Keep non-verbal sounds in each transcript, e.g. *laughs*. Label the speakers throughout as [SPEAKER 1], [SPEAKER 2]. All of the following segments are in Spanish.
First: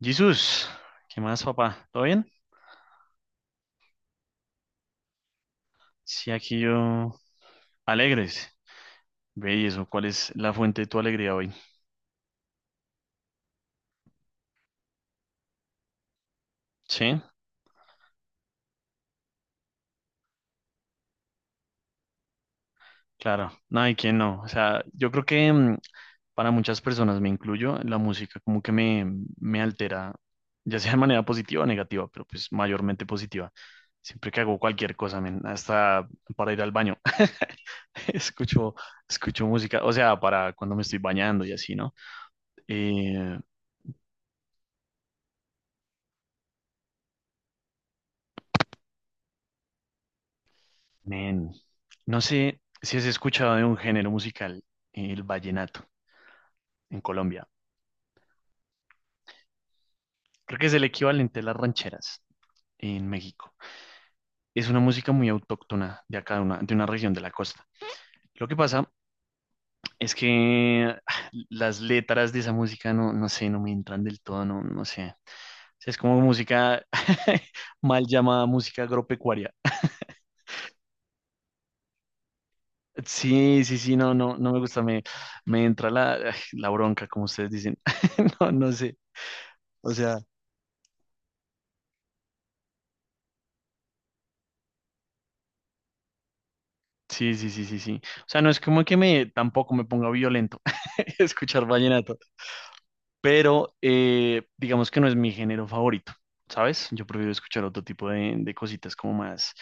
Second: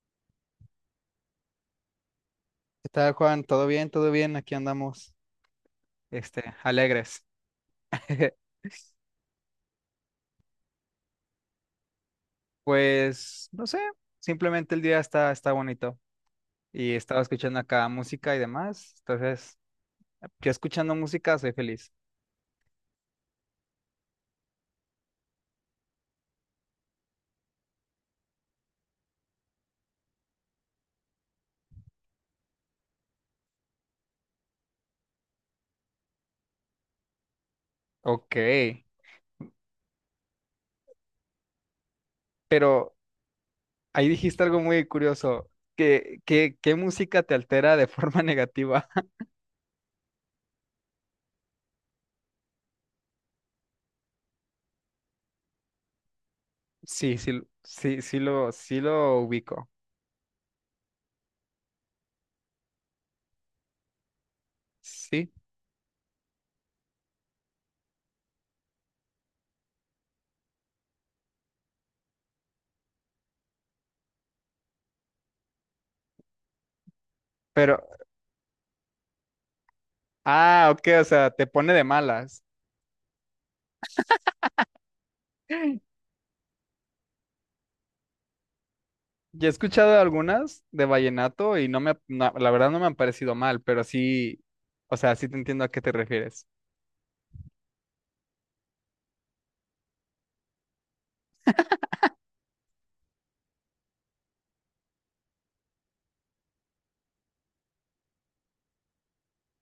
[SPEAKER 1] Jesús, ¿qué más, papá? ¿Todo bien?
[SPEAKER 2] ¿Qué tal, Juan? ¿Todo bien? ¿Todo bien? Aquí andamos,
[SPEAKER 1] Sí,
[SPEAKER 2] este,
[SPEAKER 1] aquí yo.
[SPEAKER 2] alegres. *laughs*
[SPEAKER 1] Alegres. Ve y eso, ¿cuál es la fuente de tu alegría hoy?
[SPEAKER 2] Pues, no sé, simplemente el día está bonito y estaba
[SPEAKER 1] Sí,
[SPEAKER 2] escuchando acá música y demás. Entonces, yo escuchando música soy feliz.
[SPEAKER 1] claro. No, ¿y quién no? O sea, yo creo que para muchas personas, me incluyo, la música como que me altera, ya sea de manera positiva o negativa, pero pues mayormente positiva. Siempre que hago cualquier cosa, men, hasta para ir al baño, *laughs*
[SPEAKER 2] Ok,
[SPEAKER 1] escucho, escucho música, o sea, para cuando me estoy bañando y así, ¿no?
[SPEAKER 2] pero
[SPEAKER 1] Eh,
[SPEAKER 2] ahí dijiste algo muy curioso. ¿Qué música te altera de forma *laughs* negativa? *laughs*
[SPEAKER 1] Men, no sé si has escuchado de un género musical, el vallenato, en
[SPEAKER 2] Sí, sí,
[SPEAKER 1] Colombia.
[SPEAKER 2] sí, sí lo, sí lo ubico.
[SPEAKER 1] Creo que es el equivalente a las rancheras en México. Es una música muy
[SPEAKER 2] Sí,
[SPEAKER 1] autóctona de acá, de una región de la costa. Lo que pasa es que *sighs* las letras de esa música no, no sé, no me entran del todo, no, no sé. O sea, es como música *laughs*
[SPEAKER 2] pero,
[SPEAKER 1] mal llamada música agropecuaria.
[SPEAKER 2] ah, ok, o sea, te pone de malas.
[SPEAKER 1] Sí, sí, sí, no, no, no me gusta, me entra
[SPEAKER 2] *laughs*
[SPEAKER 1] la bronca, como ustedes dicen. *laughs* No, no sé.
[SPEAKER 2] Ya he
[SPEAKER 1] O
[SPEAKER 2] escuchado
[SPEAKER 1] sea.
[SPEAKER 2] algunas de vallenato y no, la verdad no me han parecido mal, pero sí, o sea, sí te entiendo a qué te refieres.
[SPEAKER 1] Sí, sí, sí, sí, sí. O sea, no es como que me tampoco me ponga violento *laughs* escuchar vallenato, pero digamos que no es mi género favorito, ¿sabes? Yo prefiero escuchar otro tipo de cositas como más,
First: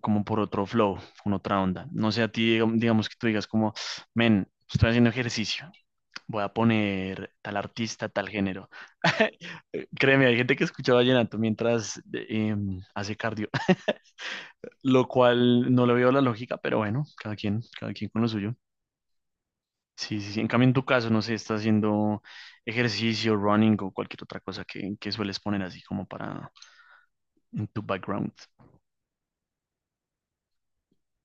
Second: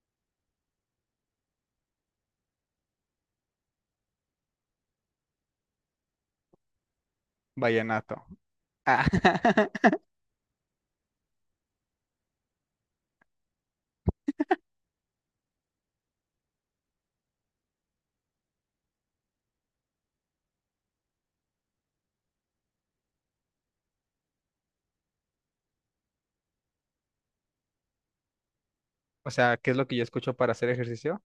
[SPEAKER 1] como por otro flow, con otra onda. No sé, a ti, digamos que tú digas como, men, estoy haciendo ejercicio, voy a poner tal artista,
[SPEAKER 2] Vallenato.
[SPEAKER 1] tal género.
[SPEAKER 2] Ah,
[SPEAKER 1] *laughs*
[SPEAKER 2] *laughs*
[SPEAKER 1] Créeme, hay gente que escucha vallenato mientras hace cardio, *laughs* lo cual no le veo la lógica, pero bueno, cada quien con lo suyo. Sí, sí, sí. En cambio, en tu caso, no sé, estás haciendo ejercicio, running o cualquier otra cosa que sueles poner así como para en tu background.
[SPEAKER 2] O sea, ¿qué es lo que yo escucho para hacer ejercicio?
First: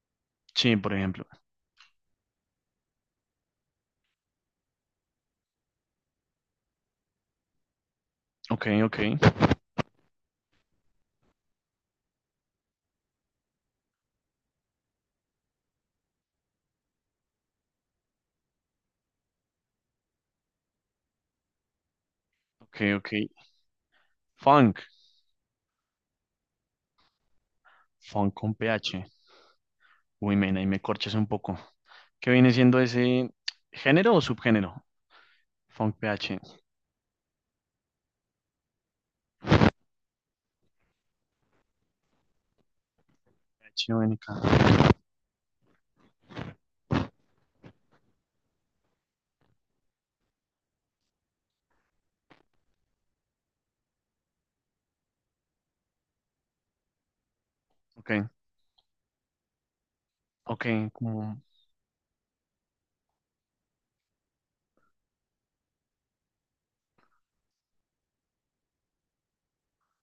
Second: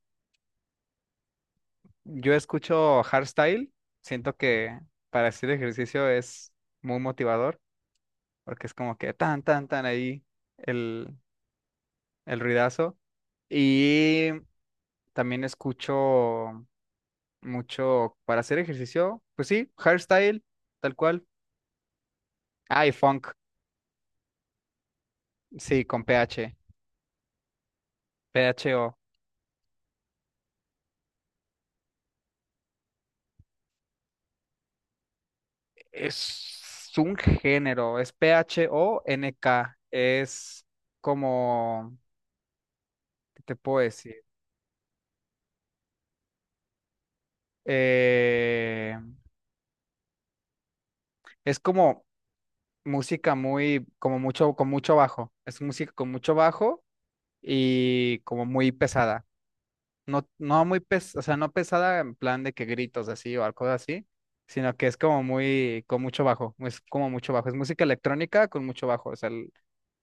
[SPEAKER 1] Sí, por ejemplo.
[SPEAKER 2] Yo escucho hardstyle, siento que para hacer ejercicio es muy motivador,
[SPEAKER 1] Ok,
[SPEAKER 2] porque es como
[SPEAKER 1] ok,
[SPEAKER 2] que tan ahí el, el ruidazo. Y también escucho mucho para hacer ejercicio, pues sí, hardstyle, tal cual.
[SPEAKER 1] ok,
[SPEAKER 2] Ah, y
[SPEAKER 1] ok.
[SPEAKER 2] funk.
[SPEAKER 1] Funk,
[SPEAKER 2] Sí, con PH.
[SPEAKER 1] funk con
[SPEAKER 2] PHO.
[SPEAKER 1] PH. Uy, men, ahí me corchas un poco. ¿Qué viene siendo ese género o subgénero? Funk PH.
[SPEAKER 2] Es un género, es PHONK. Es como, ¿qué te puedo
[SPEAKER 1] PH.
[SPEAKER 2] decir? Eh, es como música con mucho bajo. Es música con mucho bajo
[SPEAKER 1] Ok,
[SPEAKER 2] y como muy pesada. No, no
[SPEAKER 1] ok,
[SPEAKER 2] muy pes, O sea,
[SPEAKER 1] como,
[SPEAKER 2] no pesada en plan de que gritos así o algo así, sino que es como muy, con mucho bajo. Es como mucho bajo. Es música electrónica con mucho bajo. O sea, El,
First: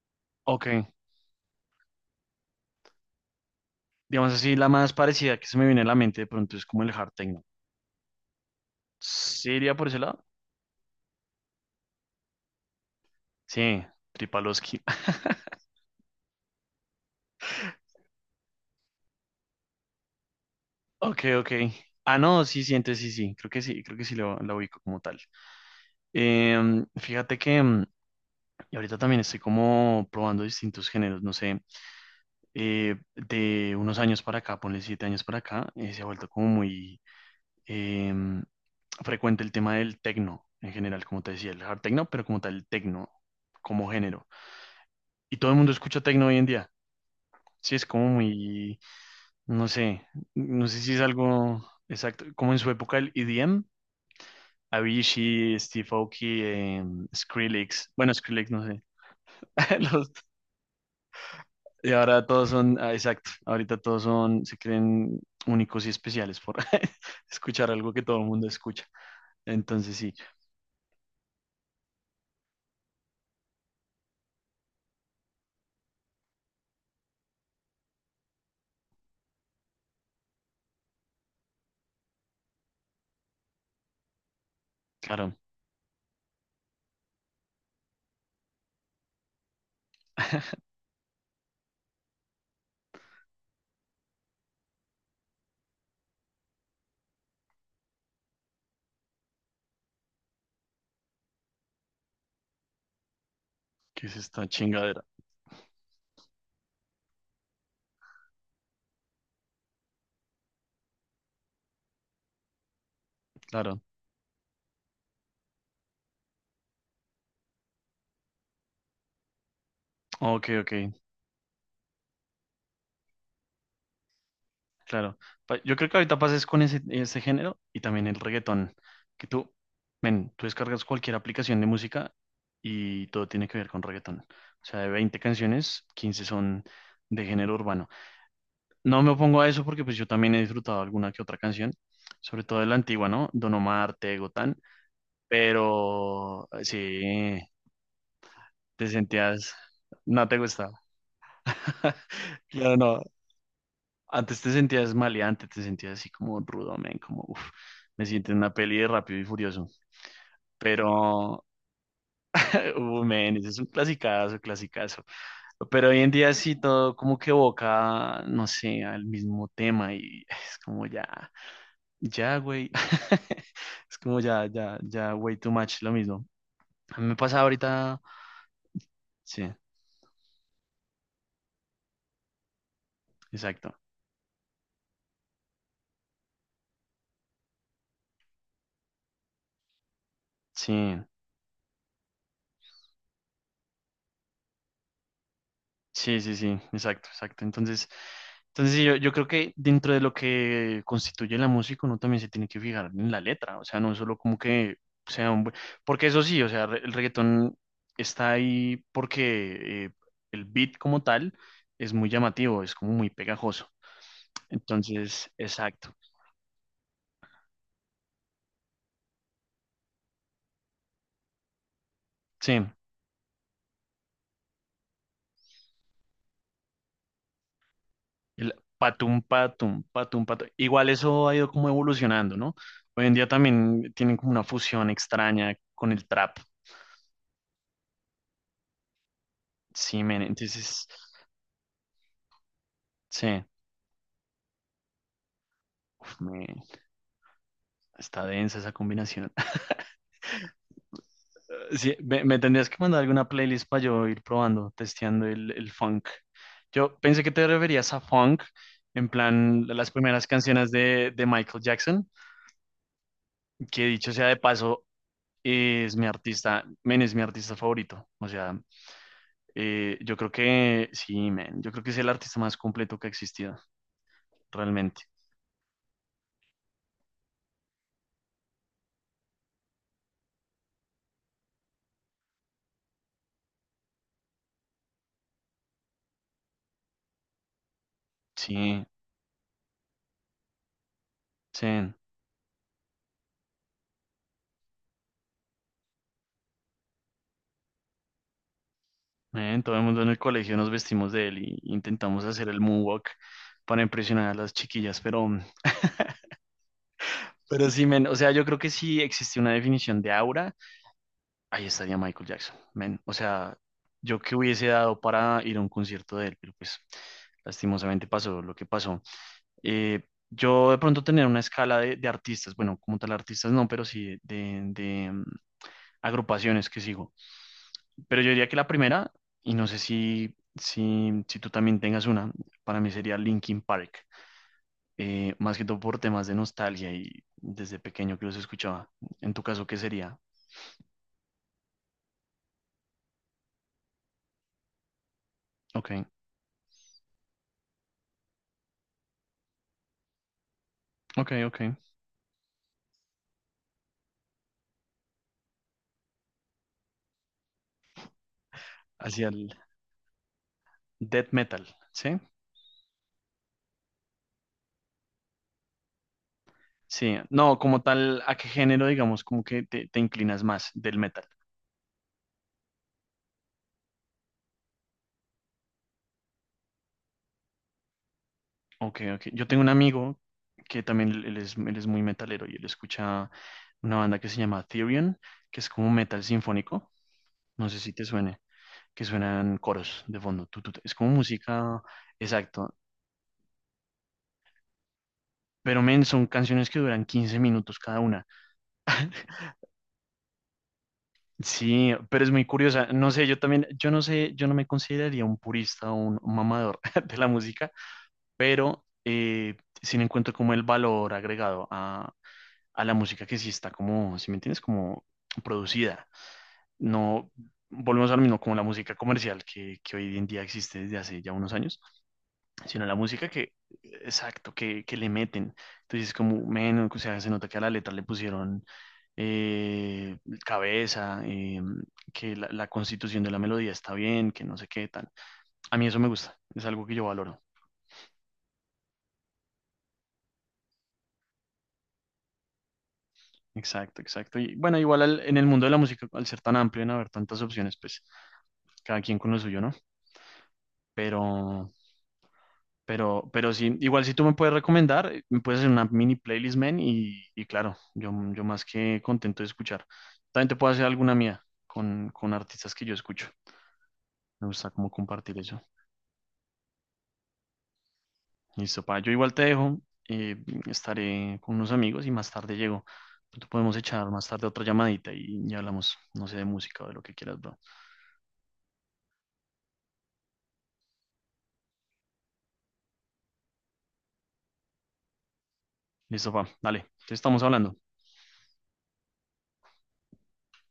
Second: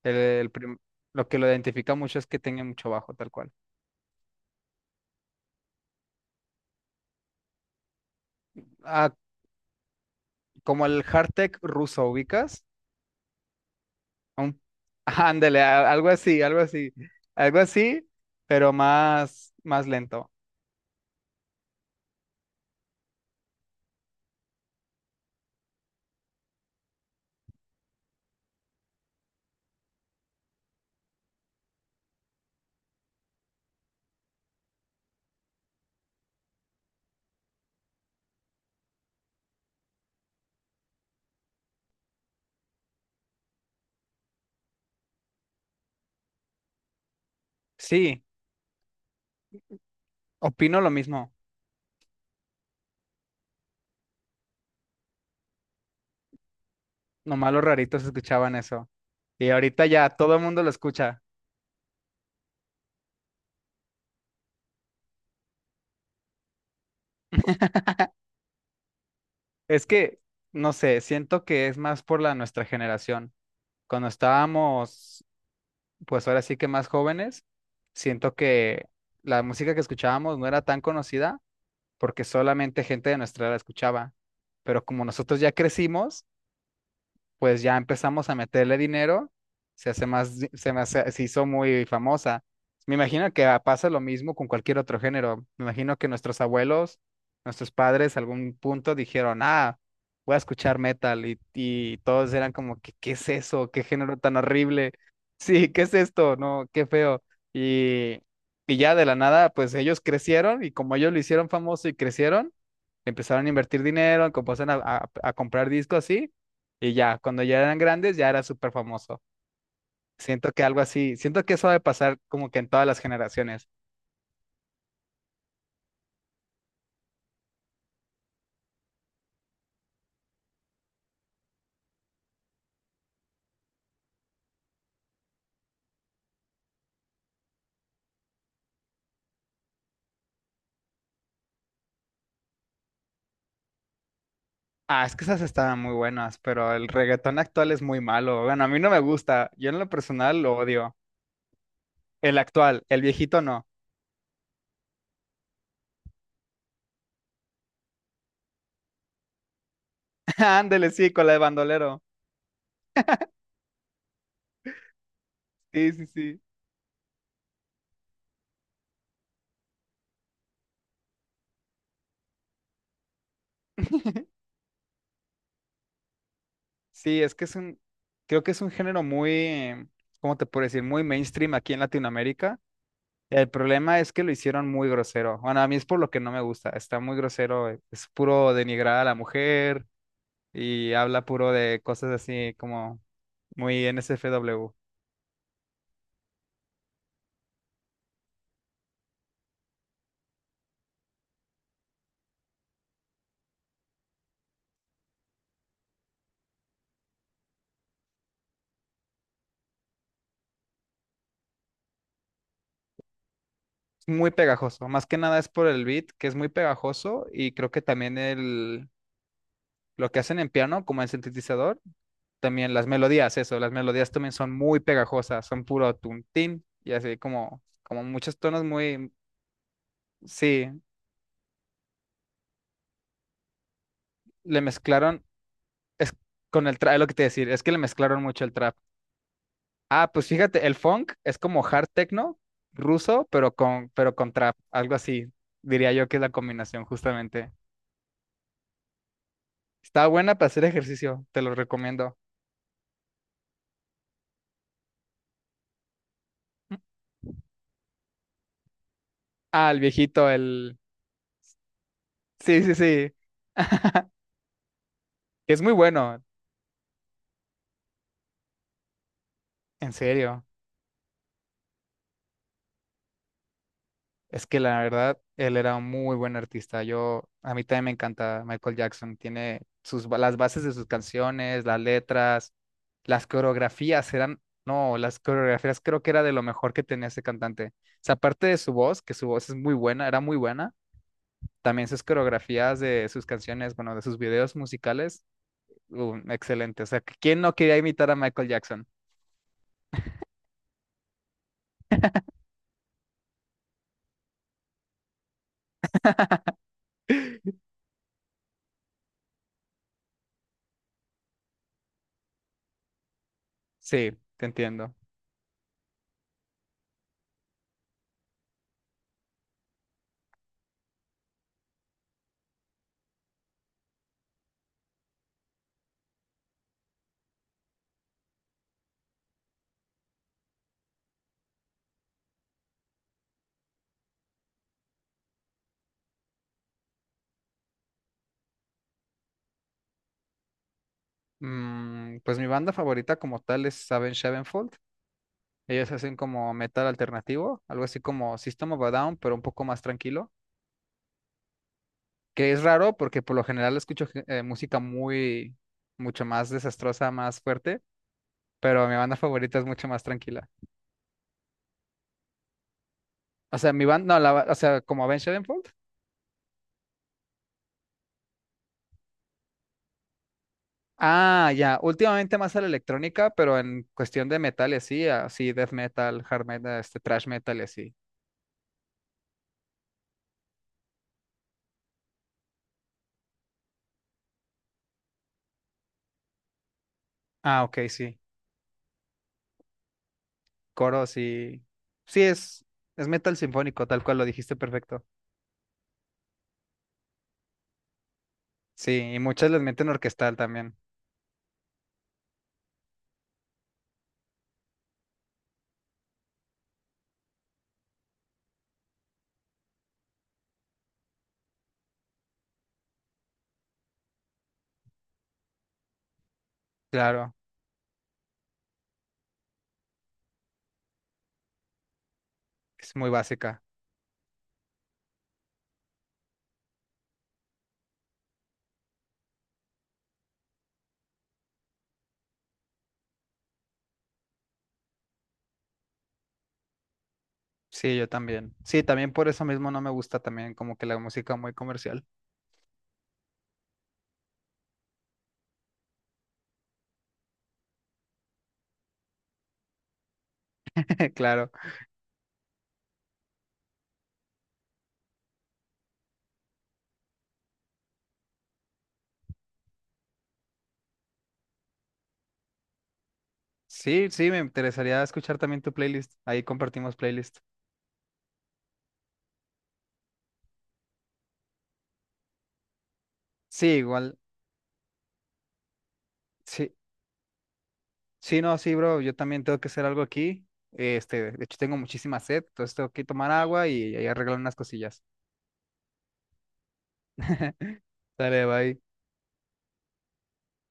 [SPEAKER 2] el prim-
[SPEAKER 1] ok.
[SPEAKER 2] lo que lo identifica mucho es que tenga mucho bajo, tal cual.
[SPEAKER 1] Digamos así, la más parecida que se me viene a la mente de pronto es como el hard techno.
[SPEAKER 2] Ah,
[SPEAKER 1] ¿Sí iría por ese lado?
[SPEAKER 2] como el Hardtech ruso, ¿ubicas?
[SPEAKER 1] Sí,
[SPEAKER 2] Un-
[SPEAKER 1] Tripalowski.
[SPEAKER 2] *laughs* ándale,
[SPEAKER 1] *laughs*
[SPEAKER 2] algo así, algo así. Algo así, pero más lento.
[SPEAKER 1] Ok, ok. Ah, no, sí, sí, entonces sí, sí. Creo que sí, creo que sí la ubico como tal. Fíjate que y ahorita también estoy como probando distintos géneros, no sé, de unos años para acá, ponle siete años para acá, se ha vuelto como muy em, frecuente el tema del techno en general, como te decía, el hard techno, pero como tal el techno como género. Y todo el mundo escucha techno hoy en día. Sí, es como
[SPEAKER 2] Sí,
[SPEAKER 1] muy. No sé, no sé
[SPEAKER 2] opino lo
[SPEAKER 1] si es
[SPEAKER 2] mismo.
[SPEAKER 1] algo exacto, como en su época el EDM, Avicii, Steve Aoki,
[SPEAKER 2] Nomás los
[SPEAKER 1] Skrillex,
[SPEAKER 2] raritos
[SPEAKER 1] bueno, Skrillex
[SPEAKER 2] escuchaban
[SPEAKER 1] no sé.
[SPEAKER 2] eso. Y
[SPEAKER 1] *laughs*
[SPEAKER 2] ahorita ya
[SPEAKER 1] Los-
[SPEAKER 2] todo el mundo lo escucha.
[SPEAKER 1] y ahora todos son, ah, exacto, ahorita todos son, se creen únicos y especiales por *laughs* escuchar algo que todo el mundo escucha,
[SPEAKER 2] Es
[SPEAKER 1] entonces sí,
[SPEAKER 2] que, no sé, siento que es más por la nuestra generación. Cuando estábamos, pues ahora sí que más jóvenes, siento que la música que escuchábamos no era tan conocida porque solamente gente de nuestra edad la escuchaba. Pero como
[SPEAKER 1] claro,
[SPEAKER 2] nosotros ya crecimos, pues ya empezamos a meterle dinero, se hace más,
[SPEAKER 1] *laughs*
[SPEAKER 2] se hizo muy famosa. Me imagino que ah, pasa lo mismo con cualquier otro género. Me imagino que nuestros abuelos, nuestros padres, algún punto dijeron, ah, voy a escuchar metal y todos eran como que, ¿qué es eso? ¿Qué
[SPEAKER 1] que es
[SPEAKER 2] género tan
[SPEAKER 1] esta
[SPEAKER 2] horrible? *laughs*
[SPEAKER 1] chingadera,
[SPEAKER 2] Sí, ¿qué es esto? No, qué feo. Y, y ya de la nada, pues ellos crecieron y como ellos lo hicieron famoso y crecieron, empezaron a
[SPEAKER 1] claro,
[SPEAKER 2] invertir dinero, a comprar discos así, y ya, cuando ya eran grandes, ya era súper famoso.
[SPEAKER 1] ok,
[SPEAKER 2] Siento que
[SPEAKER 1] ok,
[SPEAKER 2] algo así, siento que eso debe pasar como que en todas las generaciones.
[SPEAKER 1] claro. Yo creo que ahorita pases con ese género y también el reggaetón, que tú, men, tú descargas cualquier aplicación de música y todo tiene que ver con reggaetón. O sea, de 20 canciones, 15 son de género urbano. No me opongo a eso porque pues yo también he disfrutado alguna que otra canción, sobre todo de la antigua, ¿no? Don Omar, Tego, Tan,
[SPEAKER 2] Ah, es que esas estaban muy buenas,
[SPEAKER 1] pero
[SPEAKER 2] pero el reggaetón
[SPEAKER 1] sí,
[SPEAKER 2] actual es muy malo. Bueno, a mí
[SPEAKER 1] te
[SPEAKER 2] no me gusta,
[SPEAKER 1] sentías,
[SPEAKER 2] yo en lo
[SPEAKER 1] no te
[SPEAKER 2] personal lo
[SPEAKER 1] gustaba.
[SPEAKER 2] odio.
[SPEAKER 1] *laughs*
[SPEAKER 2] El
[SPEAKER 1] Claro,
[SPEAKER 2] actual,
[SPEAKER 1] no.
[SPEAKER 2] el viejito no.
[SPEAKER 1] Antes te sentías maleante, te sentías así como rudo, men, como, uff, me siento en una peli de Rápido y Furioso.
[SPEAKER 2] *laughs* Ándele, sí, con la de
[SPEAKER 1] Pero,
[SPEAKER 2] bandolero.
[SPEAKER 1] *laughs* men, ese es un clasicazo, clasicazo. Pero
[SPEAKER 2] Sí,
[SPEAKER 1] hoy
[SPEAKER 2] sí,
[SPEAKER 1] en día
[SPEAKER 2] sí.
[SPEAKER 1] sí todo como que evoca, no sé, al mismo tema y es como ya, ya, güey. *laughs* Es como ya, ya, ya, way too much, lo mismo. A mí me
[SPEAKER 2] Sí, es
[SPEAKER 1] pasa
[SPEAKER 2] que es un,
[SPEAKER 1] ahorita,
[SPEAKER 2] creo que es un género
[SPEAKER 1] sí,
[SPEAKER 2] muy, ¿cómo te puedo decir? Muy mainstream aquí en Latinoamérica. El
[SPEAKER 1] exacto.
[SPEAKER 2] problema es que lo hicieron muy grosero. Bueno, a mí es por lo que no me gusta. Está muy grosero. Es puro denigrar a la mujer
[SPEAKER 1] Sí,
[SPEAKER 2] y habla puro de cosas así como muy NSFW.
[SPEAKER 1] sí, sí, sí, exacto, exacto. Entonces, sí, yo creo que dentro de lo que constituye la música, uno también se tiene que fijar en la letra, o sea, no solo como que sea un. Porque eso sí, o sea, el reggaetón está ahí porque el beat como tal es muy llamativo, es como muy pegajoso.
[SPEAKER 2] Es muy pegajoso. Más que
[SPEAKER 1] Entonces,
[SPEAKER 2] nada es por el
[SPEAKER 1] exacto,
[SPEAKER 2] beat, que es muy pegajoso y creo que también lo que hacen en piano, como en sintetizador,
[SPEAKER 1] sí,
[SPEAKER 2] también las melodías, eso, las melodías también son muy pegajosas. Son puro tuntín y así como, como muchos
[SPEAKER 1] el
[SPEAKER 2] tonos muy...
[SPEAKER 1] patum, patum, patum, patum.
[SPEAKER 2] Sí,
[SPEAKER 1] Igual eso ha ido como evolucionando, ¿no? Hoy en día también tienen como una
[SPEAKER 2] le
[SPEAKER 1] fusión
[SPEAKER 2] mezclaron.
[SPEAKER 1] extraña con el
[SPEAKER 2] Es
[SPEAKER 1] trap.
[SPEAKER 2] con el trap, es lo que te iba a decir, es que le mezclaron mucho el trap.
[SPEAKER 1] Sí,
[SPEAKER 2] Ah,
[SPEAKER 1] men,
[SPEAKER 2] pues fíjate, el
[SPEAKER 1] entonces,
[SPEAKER 2] funk es como hard techno ruso,
[SPEAKER 1] sí,
[SPEAKER 2] pero con trap, algo así. Diría yo que
[SPEAKER 1] uf,
[SPEAKER 2] es la combinación, justamente.
[SPEAKER 1] está densa esa combinación. *laughs*
[SPEAKER 2] Está buena para hacer ejercicio, te lo
[SPEAKER 1] Sí,
[SPEAKER 2] recomiendo.
[SPEAKER 1] me tendrías que mandar alguna playlist para yo ir probando, testeando el funk. Yo pensé que te referías a funk, en plan
[SPEAKER 2] Ah, el
[SPEAKER 1] las primeras
[SPEAKER 2] viejito,
[SPEAKER 1] canciones
[SPEAKER 2] el...
[SPEAKER 1] de Michael Jackson,
[SPEAKER 2] Sí, sí, sí.
[SPEAKER 1] que
[SPEAKER 2] *laughs*
[SPEAKER 1] dicho sea de paso,
[SPEAKER 2] Es muy
[SPEAKER 1] es mi
[SPEAKER 2] bueno,
[SPEAKER 1] artista, men, es mi artista favorito. O sea,
[SPEAKER 2] en
[SPEAKER 1] yo creo
[SPEAKER 2] serio.
[SPEAKER 1] que, sí, men, yo creo que es el artista más completo que ha existido,
[SPEAKER 2] Es que la
[SPEAKER 1] realmente.
[SPEAKER 2] verdad, él era un muy buen artista. Yo, a mí también me encanta Michael Jackson. Tiene sus, las bases de sus canciones, las letras, las coreografías eran, no, las coreografías creo que era de lo mejor que tenía ese cantante. O sea, aparte de su
[SPEAKER 1] Sí,
[SPEAKER 2] voz, que su voz es muy buena, era muy buena, también
[SPEAKER 1] sí.
[SPEAKER 2] sus coreografías de sus canciones, bueno, de sus videos musicales, excelente. O sea, ¿quién no quería imitar a Michael Jackson?
[SPEAKER 1] Todo el mundo en el colegio nos vestimos de él y intentamos hacer el moonwalk para impresionar a las chiquillas, pero, mm,
[SPEAKER 2] *laughs*
[SPEAKER 1] pero sí, men, o sea, yo creo que si existe una definición de aura, ahí estaría Michael Jackson, men, o sea,
[SPEAKER 2] Sí,
[SPEAKER 1] yo que
[SPEAKER 2] te
[SPEAKER 1] hubiese
[SPEAKER 2] entiendo.
[SPEAKER 1] dado para ir a un concierto de él, pero pues lastimosamente pasó lo que pasó. Eh, yo de pronto tener una escala de artistas, bueno, como tal artistas no, pero sí de agrupaciones que sigo. Pero yo diría que la primera, y no sé si, si tú también tengas una, para mí sería Linkin Park. Más que todo por temas de nostalgia y desde pequeño que los escuchaba. En tu caso, ¿qué sería?
[SPEAKER 2] Pues mi banda favorita como tal es Avenged Sevenfold. Ellos
[SPEAKER 1] Ok,
[SPEAKER 2] hacen como metal alternativo, algo así como System of a Down, pero un poco más tranquilo,
[SPEAKER 1] ok, ok.
[SPEAKER 2] que es raro porque por lo general escucho música muy, mucho más desastrosa, más fuerte, pero mi banda
[SPEAKER 1] Hacia el
[SPEAKER 2] favorita es mucho más tranquila.
[SPEAKER 1] death metal, ¿sí?
[SPEAKER 2] O sea, mi banda, no, la, ba- o sea, como Avenged Sevenfold.
[SPEAKER 1] Sí, no, como tal, ¿a qué género, digamos, como que te inclinas más del metal?
[SPEAKER 2] Ah, ya, últimamente más a la electrónica, pero en cuestión de metal y así, así death metal, hard metal, este, thrash metal y así.
[SPEAKER 1] Ok, ok. Yo tengo un amigo que también él es muy metalero y él escucha una banda que se llama Therion, que es como metal sinfónico.
[SPEAKER 2] Ah,
[SPEAKER 1] No
[SPEAKER 2] ok,
[SPEAKER 1] sé si te
[SPEAKER 2] sí,
[SPEAKER 1] suene. Que suenan coros de fondo. Tu, tu, tu. Es como
[SPEAKER 2] coros y...
[SPEAKER 1] música,
[SPEAKER 2] Sí,
[SPEAKER 1] exacto.
[SPEAKER 2] es metal sinfónico, tal cual lo dijiste perfecto.
[SPEAKER 1] Pero men, son canciones que duran 15 minutos cada una.
[SPEAKER 2] Sí, y muchas les meten orquestal también.
[SPEAKER 1] Sí, pero es muy curiosa. No sé, yo también, yo no sé, yo no me consideraría un purista o un mamador *laughs* de la música, pero sí le encuentro como el valor agregado a, la música que sí está como, si me entiendes, como producida. No,
[SPEAKER 2] Claro,
[SPEAKER 1] volvemos al mismo, como la música comercial que hoy en día existe desde hace ya unos años sino
[SPEAKER 2] es
[SPEAKER 1] la
[SPEAKER 2] muy
[SPEAKER 1] música que,
[SPEAKER 2] básica.
[SPEAKER 1] exacto, que le meten. Entonces, como, menos, o sea, se nota que a la letra le pusieron eh, cabeza, que la constitución de la melodía está bien, que no sé qué tan. A mí eso me gusta, es algo que yo valoro.
[SPEAKER 2] Sí, yo también. Sí, también por eso mismo no me gusta también como que la música muy comercial.
[SPEAKER 1] Exacto, exacto. Y bueno, igual en el mundo de la música, al ser tan amplio, en haber tantas opciones, pues cada quien con lo suyo, ¿no?
[SPEAKER 2] *laughs* Claro.
[SPEAKER 1] Pero, pero sí, igual si tú me puedes recomendar, me puedes hacer una mini playlist, man, y claro, yo más que contento de escuchar. También te puedo hacer alguna mía con, artistas que yo escucho.
[SPEAKER 2] Sí, sí, me
[SPEAKER 1] Me gusta como
[SPEAKER 2] interesaría escuchar
[SPEAKER 1] compartir
[SPEAKER 2] también
[SPEAKER 1] eso.
[SPEAKER 2] tu playlist. Ahí compartimos playlist.
[SPEAKER 1] Listo, pa, yo igual te dejo, eh, estaré con unos amigos y más tarde llego. Tú
[SPEAKER 2] Sí,
[SPEAKER 1] podemos echar
[SPEAKER 2] igual.
[SPEAKER 1] más tarde otra llamadita y ya hablamos, no sé, de
[SPEAKER 2] Sí,
[SPEAKER 1] música o de lo que quieras, bro.
[SPEAKER 2] sí, no, sí, bro. Yo también tengo que hacer algo aquí. Este, de hecho tengo muchísima sed, entonces tengo que tomar agua y arreglar unas cosillas.
[SPEAKER 1] Listo, pa, dale, te estamos hablando.
[SPEAKER 2] *laughs* Dale, bye.